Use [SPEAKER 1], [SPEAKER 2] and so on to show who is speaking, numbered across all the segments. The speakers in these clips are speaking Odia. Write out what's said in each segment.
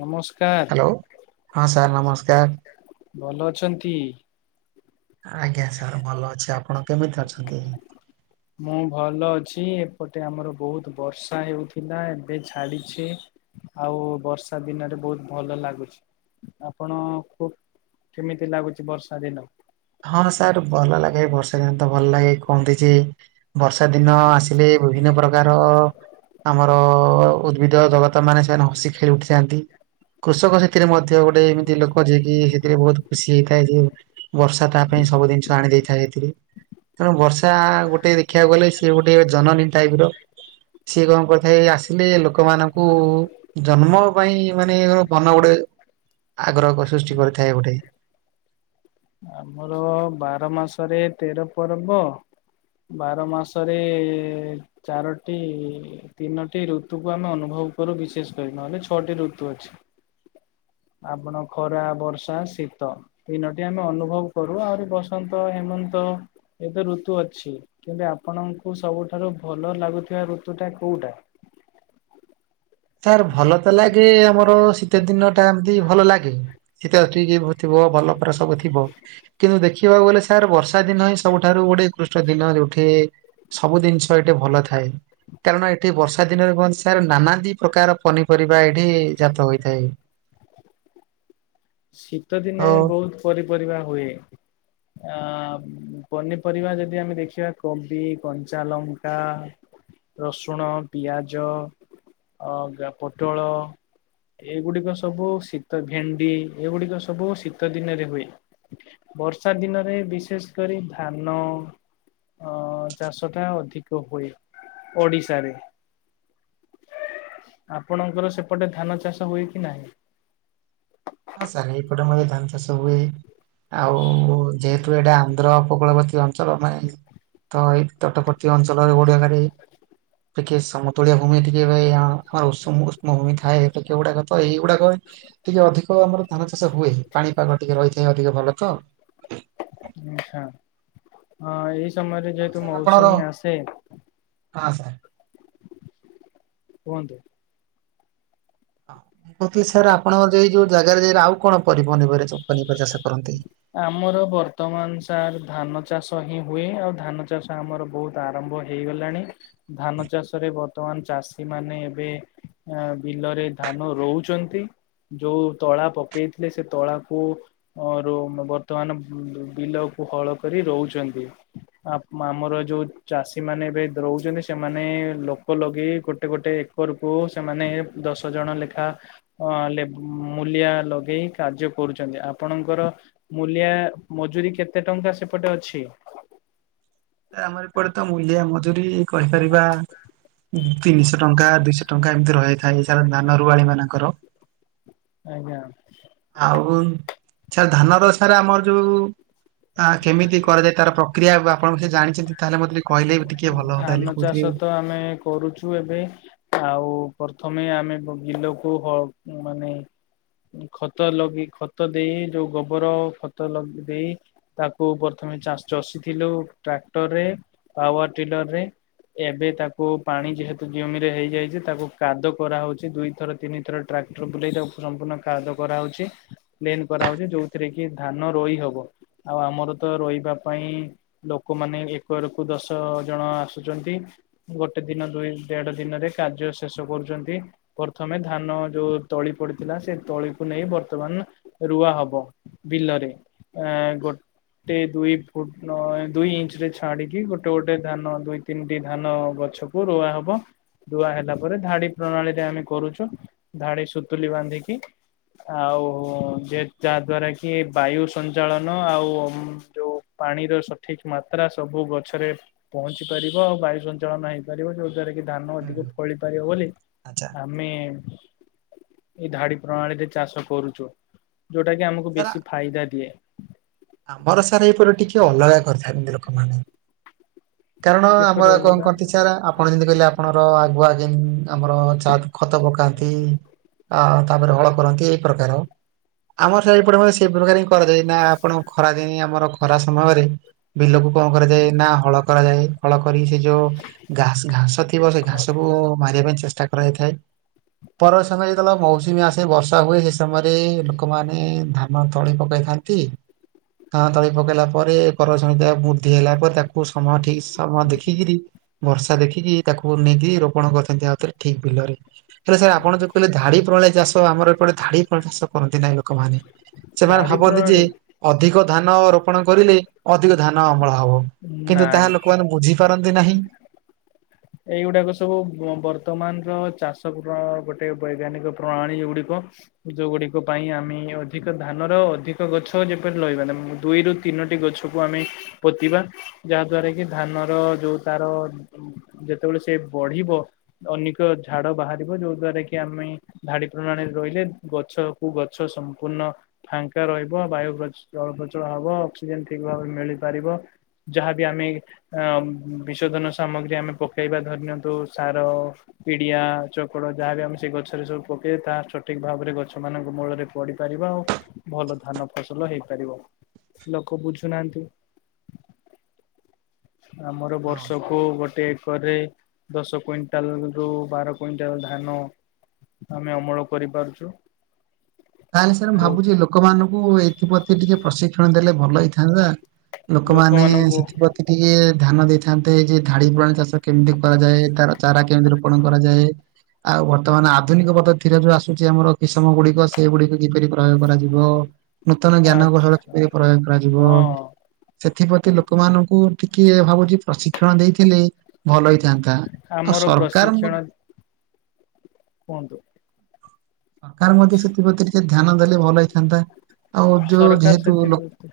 [SPEAKER 1] ନମସ୍କାର,
[SPEAKER 2] ହ୍ୟାଲୋ ହଁ ସାର୍ ନମସ୍କାର।
[SPEAKER 1] ଭଲ ଅଛନ୍ତି?
[SPEAKER 2] ଆଜ୍ଞା ସାର୍ ଭଲ ଅଛି, ଆପଣ କେମିତି ଅଛନ୍ତି?
[SPEAKER 1] ମୁଁ ଭଲ ଅଛି, ଏପଟେ ଆମର ବହୁତ ବର୍ଷା ହେଉଥିଲା ଏବେ ଛାଡିଛି। ଆଉ ବର୍ଷା ଦିନରେ ବହୁତ ଭଲ ଲାଗୁଛି। ଆପଣ ଖୁବ କେମିତି ଲାଗୁଛି ବର୍ଷା ଦିନ?
[SPEAKER 2] ହଁ ସାର୍ ଭଲ ଲାଗେ ବର୍ଷା ଦିନ ତ ଭଲ ଲାଗେ କୁହନ୍ତି ଯେ ବର୍ଷା ଦିନ ଆସିଲେ ବିଭିନ୍ନ ପ୍ରକାର ଆମର ଉଦ୍ଭିଦ ଜଗତ ମାନେ ସେମାନେ ହକି ଖେଳି ଉଠିଥାନ୍ତି। କୃଷକ ସେଥିରେ ମଧ୍ୟ ଗୋଟେ ଏମିତି ଲୋକ ଯିଏକ ସେଥିରେ ବହୁତ ଖୁସି ହେଇଥାଏ ଯେ ବର୍ଷା ତା ପାଇଁ ସବୁ ଜିନିଷ ଆଣି ଦେଇଥାଏ ହେତୀରେ। ତେଣୁ ବର୍ଷା ଗୋଟେ ଦେଖିବାକୁ ଗଲେ ସିଏ ଗୋଟେ ଜନନୀ ଟାଇପ ର। ସିଏ କଣ କରିଥାଏ ଆସିଲେ ଲୋକମାନଙ୍କୁ ଜନ୍ମ ପାଇଁ ମାନେ ମନ ଗୋଟେ ଆଗ୍ରହକ ସୃଷ୍ଟି କରିଥାଏ ଗୋଟେ।
[SPEAKER 1] ଆମର ବାର ମାସରେ ତେର ପର୍ବ। ବାର ମାସରେ ଚାରୋଟି, ତିନୋଟି ଋତୁକୁ ଆମେ ଅନୁଭବ କରୁ ବିଶେଷ କରି, ନହେଲେ ଛଅଟି ଋତୁ ଅଛି।
[SPEAKER 2] [inaudible]
[SPEAKER 1] ଆପଣ ଖରା, ବର୍ଷା, ଶୀତ ତିନୋଟି ଆମେ ଅନୁଭବ କରୁ, ଆହୁରି ବସନ୍ତ, ହେମନ୍ତ ଏ ତ ଋତୁ ଅଛି କିନ୍ତୁ ଆପଣଙ୍କୁ ସବୁଠାରୁ ଭଲ ଲାଗୁଥିବା ଋତୁ ଟା କୋଉଟା?
[SPEAKER 2] ସାର୍ ଭଲ ତ ଲାଗେ, ଆମର ଶୀତ ଦିନ ଟା ଏମତି ଭଲ ଲାଗେ। [unintelligible] ଭଲ ପରା ସବୁ ଥିବ କିନ୍ତୁ ଦେଖିବାକୁ ଗଲେ ତାର ବର୍ଷା ଦିନ ହିଁ ସବୁଠାରୁ ଗୋଟେ ଉକୃଷ୍ଟ ଦିନ ଯୋଉଠି ସବୁ ଜିନିଷ ଏଇଠି ଭଲ ଥାଏ। କାରଣ ଏଠି ବର୍ଷା ଦିନରେ ହୁଅନ୍ତି ସାର, ନାନା ଦି ପ୍ରକାର ପନିପରିବା ଏଇଠି ଜାତ ହୋଇଥାଏ।
[SPEAKER 1] ଶୀତ
[SPEAKER 2] ଓ
[SPEAKER 1] ଦିନେ ବହୁତ ପରି ପରିବା ହୁଏ। ଆ ପନିପରିବା ଯଦି ଆମେ ଦେଖିବା କୋବି, କଞ୍ଚା ଲଙ୍କା ରସୁଣ, ପିଆଜ ଆ ପୋଟଳ ଏଗୁଡିକ ସବୁ ଶୀତ ଭେଣ୍ଡି, ଏଗୁଡିକ ସବୁ ଶୀତ ଦିନରେ ହୁଏ। ବର୍ଷା ଦିନରେ ବିଶେଷ କରି ଧାନ। ଅ ଚାଷଟା ଅଧିକ ହୁଏ, ଓଡିଶାରେ। ଆପଣଙ୍କର ସେପଟେ ଧାନ ଚାଷ ହୁଏ କି ନାହିଁ?
[SPEAKER 2] ହଁ ସାର୍ ଏଇପଟେ ମଧ୍ୟ ଧାନ ଚାଷ ହୁଏ, ଆଉ ଯେ ତୁ ଏଇଟା ଆନ୍ଧ୍ର ଉପକୂଳବର୍ତ୍ତୀ ଅଞ୍ଚଳ, ମାନେ ତ ଏଇ ତଟବର୍ତ୍ତୀ ଅଞ୍ଚଳ ଓଡିଆ ଘରେ ଟିକେ ସମତୁଳିଆ ଭୂମି ଟିକେ ଭାଇ ଆମର ଉଷ୍ମ ଉଷ୍ମ ଭୂମି ଥାଏ, ଟିକେ ଏଇ ଗୁଡାକ ତ ଏଇଗୁଡାକ ଟିକେ ଅଧିକ ଆମର ଧାନ ଚାଷ ହୁଏ, ପାଣିପାଗ ଟିକେ ରହିଥାଏ ଅଧିକ ଭଲ ତ।
[SPEAKER 1] ଆଛା, ଅ ଏଇ ସମୟରେ
[SPEAKER 2] ଆଉ
[SPEAKER 1] ଯେହେତୁ
[SPEAKER 2] ସାର୍ ଆପଣର
[SPEAKER 1] ମୌସୁମୀ ଆସେ।
[SPEAKER 2] ହଁ ସାର୍।
[SPEAKER 1] କୁହନ୍ତୁ।
[SPEAKER 2] ଅଙ୍କିତ୍ ସାର୍ ଆପଣ ଯାଇ ଯୋଉ ଜାଗାରେ ଯାଇର ଆଉ କଣ [unintelligible] ପନିିପରିବା ଚାଷ କରନ୍ତି?
[SPEAKER 1] ଆମର ବର୍ତ୍ତମାନ ସାର୍ ଧାନ ଚାଷ ହିଁ ହୁଏ, ଆଉ ଧାନ ଚାଷ ଆମର ବହୁତ ଆରମ୍ଭ ହେଇଗଲାଣି, ଧାନ ଚାଷରେ ବର୍ତ୍ତମାନ ଚାଷୀ ମାନେ ଏବେ ଆ ବିଲରେ ଧାନ ରୋଉଛନ୍ତି। ଯୋଉ ତଳା ପକେଇଥିଲେ, ସେ ତଳାକୁ ଅ ରୁମ୍, ବର୍ତ୍ତମାନ ବିଲକୁ ହଳ କରି ରୋଉଛନ୍ତି। ଆପ୍ ଆମର ଯୋଉ ଚାଷୀ ମାନେ ଏବେ ରହୁଛନ୍ତି, ସେମାନେ ଲୋକ ଲଗେଇ ଗୋଟେ ଗୋଟେ ଉପରକୁ ସେମାନେ ଦଶ ଜଣ ଲେଖା ହଁ ଲେବ ମୂଲିଆ ଲଗେଇ କାର୍ଯ୍ୟ କରୁଛନ୍ତି, ଆ ପଣଙ୍କର ମୂଲିଆ ମଜୁରୀ କେତେ ଟଙ୍କା ସେପଟେ ଅଛି?
[SPEAKER 2] ଆମର ଏପଟେ ତ ମୂଲିଆ ମଜୁୁରୀ କହିପାରିବା ତିନିଶହ ଟଙ୍କା ଦୁଇଶହ ଟଙ୍କା ଏମିତି ରହିଥାଏ। ସେଇ ଧାନ ରୁଆଳିୀ ମାନଙ୍କର।
[SPEAKER 1] ଆଜ୍ଞା।
[SPEAKER 2] ଆଉ ସାର୍ ଧାନର ସାରେ ଆମର ଯୋଉ, କେମିତି କରାଯାଏ ତାର ପ୍ର କ୍ରିୟା ଆପଣ ସେ ଜାଣିଛନ୍ତି ତାହେଲେ ମତେ ଟିକେ କହିଲେ ବି ଟିକେ ଭଲବ ତାହେଲେ କହୁଥିଲି।
[SPEAKER 1] ନାଇଁ କରୁଚୁ ଏବେ ଆଉ ପ୍ରଥମେ ଆମେ ବିଲକୁ ହ ମାନେ ଖତ ଲଗି ଖତ ଦେଇ ଯୋଉ ଗୋବର ଖତ ଲଗ ଦେଇ ତାକୁ ପ୍ରଥମେ ଚାସ୍ ଚଷିଥିଲୁ ଟ୍ରାକ୍ଟରରେ ପାୱାର ଟିଲରରେ। ଏବେ ତାକୁ ପାଣି ଯେହେତୁ ଜମିରେ ହେଇଯାଇଚି ତାକୁ କାଦ କରାହଉଚି ଦୁଇ ଥର ତିନିଥର ଟ୍ରାକ୍ଟର ବୁଲେଇ ତାକୁ ସମ୍ପୂର୍ଣ୍ଣ କାଦ କରାହଉଚି। ପ୍ଲେନ୍ କରାହଉଚି ଯୋଉଥିରେକି ଧାନ ରୋଇ ହବ। ଆଉ ଆମରତ ରୋଇବା ପାଇଁ ଲୋକମାନେ ଏପର କୁ ଦଶ ଜଣ ଆସୁଚନ୍ତି। ଗୋଟେ ଦିନ ଦୁଇ ଦେଢ ଦିନରେ କାର୍ଯ୍ୟ ଶେଷ କରୁଚନ୍ତି। ପ୍ରଥମେ ଧାନ ଯୋଉ ତଳି ପଡ଼ିଥିଲା ସେ ତଳିକୁ ନେଇ ବର୍ତ୍ତମାନ ରୁଆ ହବ। ବିଲରେ ଅ ଗୋଟେ ଦୁଇ ଫୁଟ ନ ଦୁଇ ଇଞ୍ଚରେ ଛାଡ଼ି କି ଗୋଟେ ଗୋଟେ ଧାନ ଦୁଇ ତିନିଟି ଧାନ ଗଛକୁ ରୁଆ ହବ। ଧୁଆ ହେଲା ପରେ ଧାଡ଼ି ପ୍ରଣାଳୀରେ ଆମେ କରୁଚୁ ଧାଡ଼ି ସୁତୁଲି ବାନ୍ଧିକି। ଆଉ ଯେ ଯାହା ଦ୍ଵାରାକି ବାୟୁ ସଞ୍ଚାଳନ ଆଉ ଯୋଉ ପାଣିର ସଠିକ୍ ମାତ୍ରା ସବୁ ଗଛରେ ପହଞ୍ଚି ପାରିବ ଆଉ ବାୟୁ ସଞ୍ଚାଳନ ହେଇପାରିବ ଯୋଉ ଚାରିକି ଧାନ
[SPEAKER 2] ହୁଁ
[SPEAKER 1] ଅଧିକ
[SPEAKER 2] ହୁଁ
[SPEAKER 1] ଫଳି ପାରିବ ବୋଲି
[SPEAKER 2] ଆଚ୍ଛା
[SPEAKER 1] ଆ ମେ ଏଇ ଧାଡ଼ି ପ୍ରଣାଳୀରେ ଚାଷ କରୁଚୁ ଯୋଉଟାକି ଆମକୁ
[SPEAKER 2] ସାର୍
[SPEAKER 1] ବେଶୀ ଫାଇଦା ଦିଏ।
[SPEAKER 2] ଆମର ସାର୍ ଏଇପଟ ଟିକେ ଅଲଗା କରିଥାନ୍ତି ଲୋକମାନେ। କାରଣ ଆମର
[SPEAKER 1] କିପରି
[SPEAKER 2] କଣ
[SPEAKER 1] ଅଲଗା
[SPEAKER 2] କରନ୍ତି ସାର୍ ଆପ ଆପଣ ଯେମିତି କହିଲେ ଆପଣର ଆଗୁଆ ଯେ ଆମର ଚା ଖତ ପକାନ୍ତି। ଅ ତାପରେ ହଳ କରନ୍ତି ଏଇ ପ୍ରକାର ଆମର ସେପଟେ ସେଇ ପ୍ରକାରେ କରାଯାଏ ନାଆପଣ ଖରା ଦିନେ ଆମର ଖରା ସମୟରେ ବିଲକୁ କଣ କରାଯାଏ ନାହଳ କରାଯାଏ ହଳ କରି ସେ ଯୋଉ ଘା ଘାସ ଥିବ ସେଘାସକୁୁ ମାରିବା ପାଇଁ ଚେଷ୍ଟା କରାଯାଇଥାଏ। ପର ସମୟରେ ଯେତେବେଳେ ମୌସୁମୀ ଆସେ ବର୍ଷା ହୁଏ ସେସମୟରେ ଲୋକମାନେ ଧା ନ ତଳି ପକାଇଥାନ୍ତି ଧା ତଳି ପକେଇଲା ପରେ ପରବର୍ତୀ ସମରେ ବୃଦ୍ଧି ହେଲା ପରେ ତାକୁ ସମୟ ଠିକ୍ ସମୟ ଦେଖିକିରି ବର୍ଷା ଦେଖିକି ତାକୁ ନେଇକି ରୋପଣ କରିଥାନ୍ତି ଆଉଥରେ ଠିକ୍ ବିଲରେ। ହେଲେ ସାର୍ ଆପଣ ଯଉ କହିଲେ ଧାଡ଼ି ପ୍ରଣାଳୀ ଚାଷ ଆମର ଏପଟେ ଧାଡ଼ି ପ୍ରଣାଳି ଚାଷ କରନ୍ତି ନାଇଁ ଲୋକମାନେ। ସେମାନେ
[SPEAKER 1] ଧାଡି
[SPEAKER 2] ଭାବନ୍ତି ଯେ
[SPEAKER 1] ପ୍ରଣାଳୀ
[SPEAKER 2] ଅଧିକ ଧାନ ରୋପଣ କରିଲେ ଅଧିକ ଧାନ ଅମଳ ହବ କିନ୍ତୁ ତାହା
[SPEAKER 1] ନାଇଁ
[SPEAKER 2] ଲୋକମାନେ ବୁଝି କରନ୍ତି ନାହିଁ।
[SPEAKER 1] ଏଇଗୁଡ଼ାକ ସବୁ ବର୍ତ୍ତମାନର ଚାଷର ଗୋଟେ ବୈଜ୍ଞାନିକ ପ୍ରଣାଳୀ ଏଗୁଡ଼ିକ ଯେଉଁଗୁଡ଼ିକ ପାଇଁ ଆମେ ଅଧିକ ଧାନର ଅଧିକ ଗଛ ଯେପରି ଲହବା ନାହିଁ ଦୁଇରୁ ତିନୋଟି ଗଛକୁ ଆମେ ପୋତିବା ଯାହା ଦ୍ଵାରାକି ଧାନର ଯୋଉ ତାର ଯେତେବେଳେ ସେବଢିବ ଅନେକ ଝାଡ଼ ବାହାରିବ, ଯୋଉ ଦ୍ଵାରାକି ଆମେ ଧାଡ଼ି ପ୍ରଣାଳୀରେ ରହିଲେ ଗଛକୁ ଗଛ ସମ୍ପୂର୍ଣ୍ଣ ଫାଙ୍କା ରହିବ, ବାୟୁ ଜଳପ୍ରଚଳ ହବ, ଅକ୍ସିଜେନ ଠିକ୍ ଭାବରେ ମିଳିପାରିବ ଯାହାବି ଆମେ ଅ ବିଶୋଧନ ସାମଗ୍ରୀ ଆମେ ପକାଇବା ଧରି ନିଅନ୍ତୁ ସାର ପିଡ଼ିଆ ଚକଡା ଯାହାବି ଆମେ ସେଇ ଗଛରେ ସବୁ ପକେବା ତାହା ସଠିକ୍ ଭାବରେ ଗଛ ମାନଙ୍କ ମୂଳରେ ପଡ଼ିପାରିବ ଆଉ ଭଲ ଧାନ ଫସଲ ହେଇପାରିବ। ଲୋକ ବୁଝୁନାହାନ୍ତି। ଆମର
[SPEAKER 2] ହଁ ସାର୍।
[SPEAKER 1] ବର୍ଷକୁ ଗୋଟେ କରେ ଦଶ କୁଇଣ୍ଟାଲ ରରୁ ବାର କୁଇଣ୍ଟାଲ ଧାନ ଆମେ ଅମଳ କରିପାରୁଛୁ।
[SPEAKER 2] ତାହେଲେ ସାର୍ ମୁ
[SPEAKER 1] ବହୁତ
[SPEAKER 2] ଭାବୁଛି ଲୋକମାନଙ୍କୁ ଏଥିପ୍ରତି ଟିକେ ପ୍ରଶିକ୍ଷଣ ଦେଲେ ଭଲ ହେଇ ନ୍ତା ଲୋକମାନେ
[SPEAKER 1] ଲୋକମାନଙ୍କୁ
[SPEAKER 2] ସେଥିପ୍ର ଟିକେ ଧ୍ୟାନ ଦେଇଥାନ୍ତେ ଯେ ଧାଡି ପ୍ରଣାଳୀ ଚାଷ କେମିତି କରାଯାଏ ତାର ଚାରା କେମିତି ରୋପଣ କରାଯାଏ। ଆଉ ବର୍ତ୍ତମାନ ଆଧୁନିକ ପଦତୀରେ ଯୋଉ ଆସୁଛି ଆମର କିସମ ଗୁଡିକ ସେଗୁଡିକ କିପରି ପ୍ରୟୋଗ କରାଯିବ ନୂତନ ଜ୍ଞାନ କୌଶଳ
[SPEAKER 1] ଆଚ୍ଛା
[SPEAKER 2] କିପରି ପ୍ରୟୋଗ କରାଯିବ।
[SPEAKER 1] ହଁ
[SPEAKER 2] ସେଥିପ୍ରତି ଲୋକମାନଙ୍କୁ ଟିକେ ଭାବୁଛି ପ୍ରଶିକ୍ଷଣ ଦେଇଥିଲେ ଭଲ ହେଇଥାନ୍ତା ଆଉ
[SPEAKER 1] ଆମର
[SPEAKER 2] ସରକାର
[SPEAKER 1] ପ୍ରଶିକ୍ଷଣ କୁହନ୍ତୁ।
[SPEAKER 2] ସରକାର ମଧ୍ୟ ସେଥିପ୍ରତି ଟିକେ ଧ୍ୟାନ ଦେଲେ ଭଲ ହେଇଥାନ୍ତା ଆଉ ଯୋଉ
[SPEAKER 1] ସରକାର
[SPEAKER 2] ଯେହେତୁ।
[SPEAKER 1] ସେଥିପ୍ରତି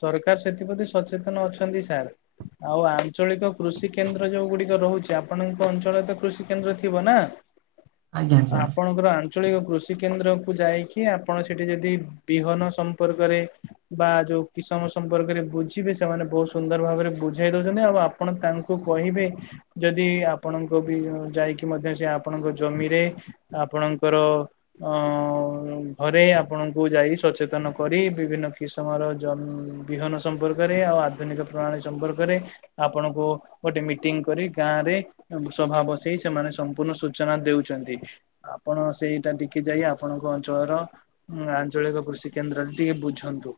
[SPEAKER 1] ସରକାର ସେଥିପ୍ରତି ସଚେତନ ଅଛନ୍ତି ସାର୍। ଆଉ ଆଞ୍ଚଳିକ କୃଷି କେନ୍ଦ୍ର ଯୋଉ ଗୁଡିକ ରହୁଛି ଆପଣଙ୍କ ଅଞ୍ଚଳରେ ତ କୃଷି କେନ୍ଦ୍ର ଥିବ ନା?
[SPEAKER 2] ଆଜ୍ଞା ସାର୍
[SPEAKER 1] ଆପଣ ଙ୍କର ଆଞ୍ଚଳିକ କୃଷି କେନ୍ଦ୍ରକୁୁ ଯାଇକି ଆପଣ ସେଠି ଯଦି ବିହନ ସମ୍ପର୍କ ରେ ବା ଯଉ କିସମମ ସମ୍ପର୍କରେ ବୁଝିବେ ସେମାନେ ବହୁତ ସୁନ୍ଦର ଭାବରେ ବୁଝାଇ ଦଉଛନ୍ତି ଆଉ ଆପଣ ତାଙ୍କୁ କହିବେ ଯଦି ଆପଣଙ୍କ ବି ଯାଇକି ମଧ୍ୟ ସେ ଆପଣଙ୍କ ଜମିରେ ଆପଣଙ୍କର ଅ ଘରେ ଆପଣଙ୍କୁ ଯାଇ ସଚେତନ କରି ବିଭିନ୍ନ କିସମର ବିହନ ସମ୍ପର୍କରେ ଆଉ ଆଧୁନିକ ପ୍ରଣାଳୀ ସମ୍ପର୍କରେ ଆପଣଙ୍କୁ ଗୋଟେ ମିଟିଂ କରି ଗାଁ ରେ ସଭା ବସେଇ ସେମାନେ ସମ୍ପୂର୍ଣ୍ଣ ସୂଚନା ଦେଉଛନ୍ତି। ଆପଣ ସେଇଟା ଟିକି ଯାଇ ଆପଣଙ୍କ ଅଞ୍ଚଳର। ହଁ ଆଞ୍ଚଳିକ କୃଷି କେନ୍ଦ୍ରରେ ଟିକେ ବୁଝନ୍ତୁ।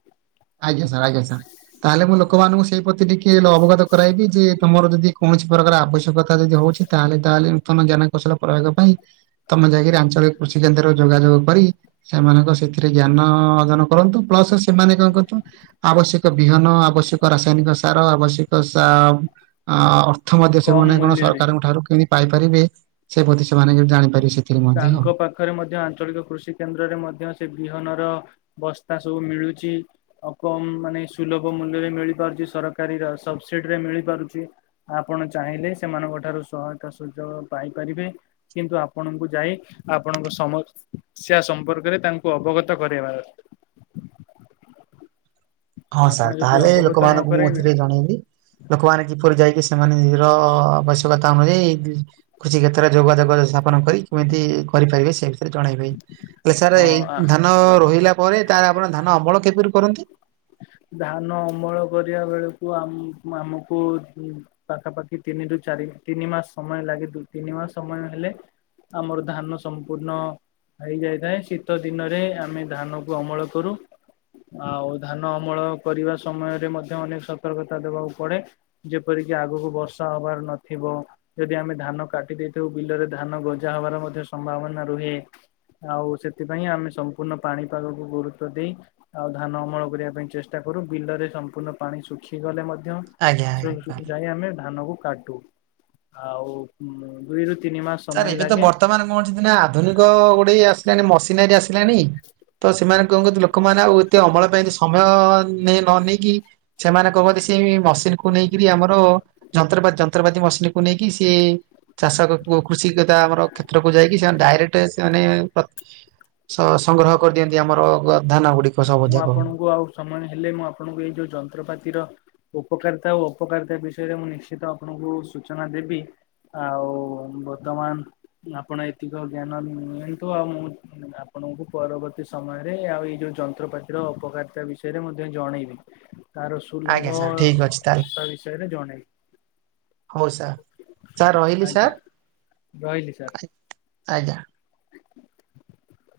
[SPEAKER 2] ଆଜ୍ଞା ସାର୍ ଆଜ୍ଞା ସାର୍ ତାହେଲେ ମୁଁ ଲୋକମାନଙ୍କୁ ସେଇ ପ୍ରତି ଟିକେ ଅବଗତ କରାଇବି ଯେ ତମର ଯଦି କୌଣସି ପ୍ରକାର ଆବଶ୍ୟକତା ଯଦି ହଉଛି ତାହେଲେ ତାହେଲେ ନୂତନ ଜ୍ଞାନ କୌଶଳ ପ୍ରୟୋଗ ପାଇଁ ତମେ ଯାଇକି ଆଞ୍ଚଳିକ କୃଷି କେନ୍ଦ୍ରରେ ଯୋଗାଯୋଗ କରି। ସେମାନଙ୍କ ସେଥିରେ ଜ୍ଞାନ ଅର୍ଜନ କରନ୍ତୁ ପ୍ଲସ ସେମାନେ କଣ କରୁ ଆବଶ୍ୟକ ବିହନ ଆବଶ୍ୟକ ରାସାୟନିକ ସାର ଆବଶ୍ୟକ ଅ ଅର୍ଥ ମଧ୍ୟ
[SPEAKER 1] କମ
[SPEAKER 2] ସେମାନେ କଣ
[SPEAKER 1] ମୂଲ୍ୟରେ
[SPEAKER 2] ସରକାରଙ୍କ ଠାରୁ କିତି ପାଇପାରିବେ ସେ ପ୍ରତି ସେମାନେ ଜାଣିପାରିବ ସେ
[SPEAKER 1] ତାଙ୍କ ପାଖ ପାଖରେ ମଧ୍ୟ ଆଞ୍ଚଳିକ କୃଷି କେନ୍ଦ୍ରରେ ମଧ୍ୟ ସେ ବିହନର ବସ୍ତା ସବୁ ମିଳୁଛି। ଆଉ କମ ମାନେ ସୁଲଭ ମୂଲ୍ୟରେ ମିଳି ପାରୁଛି ସରକାରୀର ସବସିଡି ରେ ମିଳି ପାରୁଛି। ଆପଣ ଚାହିଁଲେ ସେମାନଙ୍କ ଠାରୁ ସହାୟତା ସୁଯୋଗ ପାଇପାରିବେ କିନ୍ତୁ ଆପଣଙ୍କୁ ଯାଇ ଆପଣଙ୍କ ସମସ୍ୟା ସମ୍ପର୍କରେ ତାଙ୍କୁ ଅବଗତ କରେଇବା ଦରକାର।
[SPEAKER 2] ହଁ
[SPEAKER 1] ଆପଣ
[SPEAKER 2] ସାର୍
[SPEAKER 1] ଯଦି
[SPEAKER 2] ତାହେଲେ
[SPEAKER 1] ଅବଗତ ନ
[SPEAKER 2] ଲୋକମାନଙ୍କୁ ମୁଁ
[SPEAKER 1] କରାଇବେ
[SPEAKER 2] ଏଥିରେ ଜଣେଇବି। ଲୋକମାନେ କିପରି ଯାଇକି ସେମାନେ ନିଜର ଆବଶ୍ୟକତା ଅନୁଯାୟୀ। କୃଷ କ୍ଷେତ୍ରରେ ଯୋଗ ଯୋଗ ସ୍ଥାପନ କରି କେମିତି କରିପାରିବେ ସେ ବିଷୟରେ ଜଣେଇବେ ହେଲେ ସାର୍
[SPEAKER 1] ହଁ
[SPEAKER 2] ଏଇ
[SPEAKER 1] ଆ
[SPEAKER 2] ଧାନ ରୋଇଲା ପରେ ତାର ଆପଣ ଧାନ ଅମଳ କିପରି କରନ୍ତି?
[SPEAKER 1] ଧାନ ଅମଳ କରିବା ବେଳକୁ ଆମ ଆମକୁ ପାଖାପାଖି ତିନି ରରୁ ଚାରି ତିନି ମାସ ସମୟ ଲାଗେ ଦୁ ତିନି ମାସ ସମୟ ହେଲେ। ଆମର ଧାନ ସମ୍ପୂର୍ଣ୍ଣ ହେଇଯାଇଥାଏ ଶୀତ ଦିନରେ ଆମେ ଧାନ କୁ ଅମଳ କରୁ ଆଉ ଧାନ ଅମଳ କରିବା ସମୟରେ ମଧ୍ୟ ଅନେକ ସତର୍କତା ଦେବାକୁ ପଡ଼େ। ଯେପରିକି ଆଗକୁ ବର୍ଷା ହବାର ନଥିବ। ଯଦି ଆମେ ଧାନ କାଟି ଦେଇଥାଉ ବିଲରେ ଧାନ ଗଜା ହବାର ମଧ୍ୟ ସମ୍ଭାବନା ରୁହେ। ଆଉ ସେଥିପାଇଁ ଆମେ ସମ୍ପୂର୍ଣ୍ଣ ପାଣିପାଗକୁ ଗୁରୁତବ ଦେଇ ଆଉ ଧାନ ଅମଳ କରିବା ପାଇଁ ଚେଷ୍ଟା କରୁ ବିଲରେ ସମ୍ପୂର୍ଣ୍ଣ ପାଣି ଶୁଖିଗଲେ ମଧ୍ୟ।
[SPEAKER 2] ଆଜ୍ଞା
[SPEAKER 1] ସେଇବୁ
[SPEAKER 2] ଆଜ୍ଞା।
[SPEAKER 1] ଯାଇ ଆମେ ଧାନ କ କାଟୁ ଆଉ ଦୁଇରୁ ତିନି ମାସ ସମୟ
[SPEAKER 2] ସାର୍ ଏବେ ତ
[SPEAKER 1] ଲାଗେ
[SPEAKER 2] ବର୍ତ୍ତମାନ କଣ ଅଛନ୍ତି ନା ଆଧୁନିକ ଗୋଟେ ଆସିଲାଣି ମସିନାରୀ ଆସିଲାଣି। ତ ସେମାନେ କଣ କନ୍ତି ଲୋକମାନେ ଆଉ ଏତେ ଅମଳ ପାଇଁ ସମୟ ନେଇ ନ ନେଇକି ସେମାନେ କହନ୍ତି ସେ ମସିନ କୁ ନେଇକରି ଆମର। ଯନ୍ତ୍ରପତି ଯନ୍ତ୍ରପତି ମସିନକୁ ନେଇକି ସେ ଚାଷ। କୃଷି କତା ଆମର କ୍ଷେତ୍ରକୁ ଯାଇକି ସେମାନେ ଡାଇରେକ୍ଟ ସେମାନେ ସ ସଂଗ୍ରହ କରିଦିଅନ୍ତି ଆମର ଧାନ ଗୁଡିକ ସବୁ
[SPEAKER 1] ମୁଁ
[SPEAKER 2] ଯାକ।
[SPEAKER 1] ଆପଣଙ୍କୁ ଆଉ ସମୟ ହେଲେ ମୁଁ ଆପଣଙ୍କୁ ଏଇ ଯୋଉ ଯନ୍ତ୍ରପାତିର ଉପକାରିତା ଓ ଅପକାରିତା ବିଷୟରେ ମୁଁ ନିଶ୍ଚିତ ଆପଣଙ୍କୁ ସୂଚନା ଦେବି ଆଉ ବର୍ତମାନ ଆପଣ ଏତିକ ଜ୍ଞାନ ନିଅନ୍ତୁ ଆଉ ମୁଁ ଆପଣଙ୍କୁ ପରବର୍ତ୍ତୀ ସମୟରେ ଆଉ ଏଇ ଯୋଉ ଯନ୍ତ୍ରପାତିର ଅପକାରିତା ବିଷୟରେ ମଧ୍ୟ ଜଣେଇବି। ତାର ସୁଲଭ
[SPEAKER 2] ଆଜ୍ଞା ସାର୍ ଠିକ ଅଛି ତାହେଲେ
[SPEAKER 1] ତା ବିଷୟରେ ଜଣେଇବି।
[SPEAKER 2] ହଉ ସାର୍ ସାର୍ ରହିଲି
[SPEAKER 1] ଆଜ୍ଞା
[SPEAKER 2] ସାର୍ ଆଜ୍ଞା।
[SPEAKER 1] ହ [unintelligible]